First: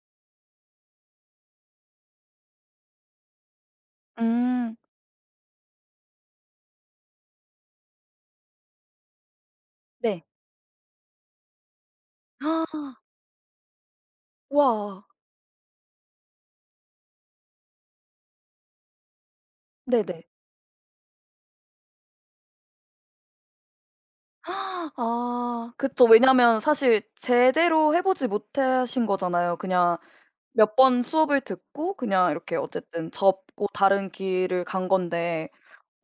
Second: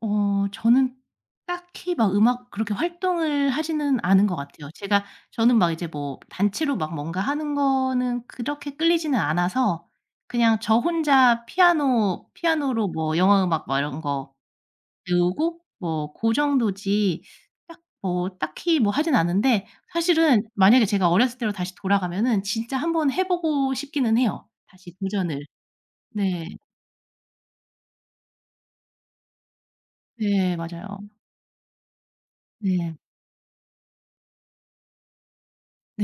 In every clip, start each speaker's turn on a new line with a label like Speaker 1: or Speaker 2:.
Speaker 1: 어 저는 딱히 막 음악 그렇게 활동을 하지는 않은 것 같아요.
Speaker 2: 음.
Speaker 1: 제가 저는 막 이제 뭐 단체로 막 뭔가 하는 거는 그렇게 끌리지는 않아서
Speaker 2: 네.
Speaker 1: 그냥 저 혼자 피아노 피아노로 뭐 영화 음악 막 이런 거
Speaker 2: 와.
Speaker 1: 배우고 뭐 고 정도지 딱 뭐 딱히 뭐 하지는 않는데
Speaker 2: 네네.
Speaker 1: 사실은 만약에 제가 어렸을 때로 다시 돌아가면은 진짜 한번 해 보고 싶기는 해요, 다시 도전을.
Speaker 2: 아 그쵸.
Speaker 1: 네.
Speaker 2: 왜냐하면 사실 제대로 해 보지 못하신 거잖아요. 그냥
Speaker 1: 네.
Speaker 2: 몇 번
Speaker 1: 맞아요.
Speaker 2: 수업을 듣고 그냥 이렇게
Speaker 1: 네.
Speaker 2: 어쨌든 접고 다른 길을 간 건데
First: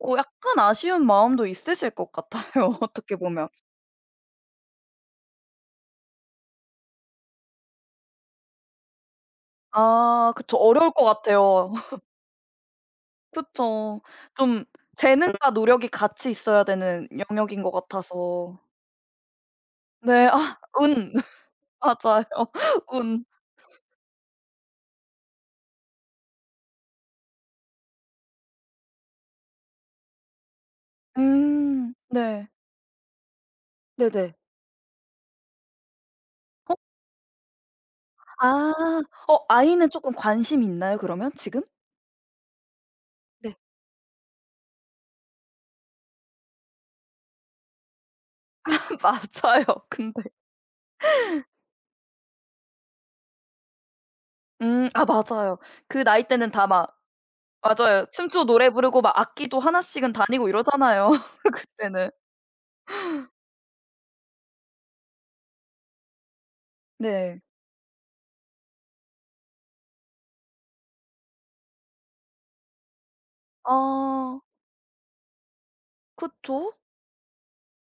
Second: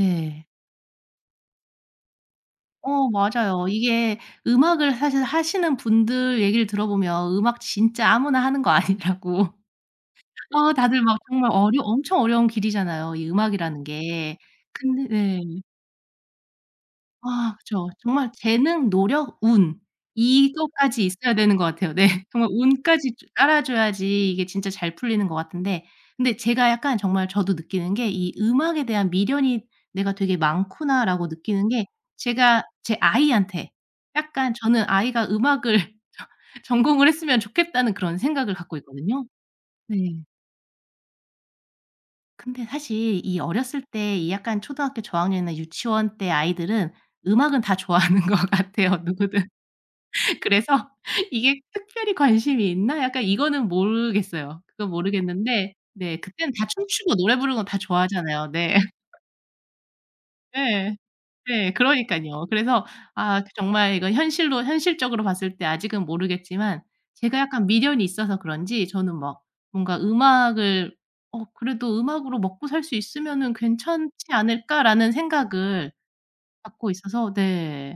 Speaker 2: 어 약간 아쉬운 마음도 있으실 것 같아요,
Speaker 1: 어
Speaker 2: 어떻게 보면.
Speaker 1: 맞아요. 이게 음악을 사실 하시는 분들 얘기를 들어보면 음악 진짜 아무나 하는 거 아니라고
Speaker 2: 아 그쵸.
Speaker 1: 아
Speaker 2: 어려울 것
Speaker 1: 다들 막 정말
Speaker 2: 같아요.
Speaker 1: 어려 엄청 어려운 길이잖아요, 이 음악이라는
Speaker 2: 그쵸.
Speaker 1: 게.
Speaker 2: 좀
Speaker 1: 근데 네.
Speaker 2: 재능과 노력이 같이 있어야 되는
Speaker 1: 아
Speaker 2: 영역인 것
Speaker 1: 그쵸. 정말
Speaker 2: 같아서
Speaker 1: 재능, 노력, 운
Speaker 2: 네. 아
Speaker 1: 이것까지
Speaker 2: 운.
Speaker 1: 있어야 되는 것 같아요. 네.
Speaker 2: 맞아요.
Speaker 1: 정말 운까지
Speaker 2: 운.
Speaker 1: 주 따라줘야지 이게 진짜 잘 풀리는 것 같은데 근데 제가 약간 정말 저도 느끼는 게 '이 음악에 대한 미련이 내가 되게 많구나.'라고 느끼는 게
Speaker 2: 음. 네.
Speaker 1: 제가 제 아이한테
Speaker 2: 네네.
Speaker 1: 약간 저는 '아이가 음악을 저
Speaker 2: 어.
Speaker 1: 전공을 했으면 좋겠다.'는 그런 생각을 갖고
Speaker 2: 아.
Speaker 1: 있거든요.
Speaker 2: 어 아이는 쪼끔
Speaker 1: 네.
Speaker 2: 관심이 있나요 그러면 지금?
Speaker 1: 근데 사실 이
Speaker 2: 네.
Speaker 1: 어렸을 때 이 약간 초등학교 저학년이나 유치원 때 아이들은 음악은 다 좋아하는 것
Speaker 2: 아
Speaker 1: 같아요, 누구든.
Speaker 2: 맞아요. 근데.
Speaker 1: 그래서 이게 특별히 관심이 있나? 약간 이거는 모르겠어요.
Speaker 2: 음.
Speaker 1: 그건
Speaker 2: 아 맞아요.
Speaker 1: 모르겠는데
Speaker 2: 그
Speaker 1: 네
Speaker 2: 나이 때는
Speaker 1: 그때는 다
Speaker 2: 다 막
Speaker 1: 춤추고 노래 부르는 건 다
Speaker 2: 맞아요 춤추고
Speaker 1: 좋아하잖아요.
Speaker 2: 노래
Speaker 1: 네.
Speaker 2: 부르고 막 악기도 하나씩은 다니고
Speaker 1: 예.
Speaker 2: 이러잖아요,
Speaker 1: 예.
Speaker 2: 그때는.
Speaker 1: 그러니깐요. 그래서 아 그 정말 이건 현실로 현실적으로 봤을 때 아직은 모르겠지만 제가
Speaker 2: 네.
Speaker 1: 약간 미련이 있어서 그런지 저는 막 뭔가 음악을 '어 그래도 음악으로 먹고살 수 있으면은 괜찮지
Speaker 2: 어.
Speaker 1: 않을까.'라는 생각을
Speaker 2: 그쵸.
Speaker 1: 갖고 있어서 네.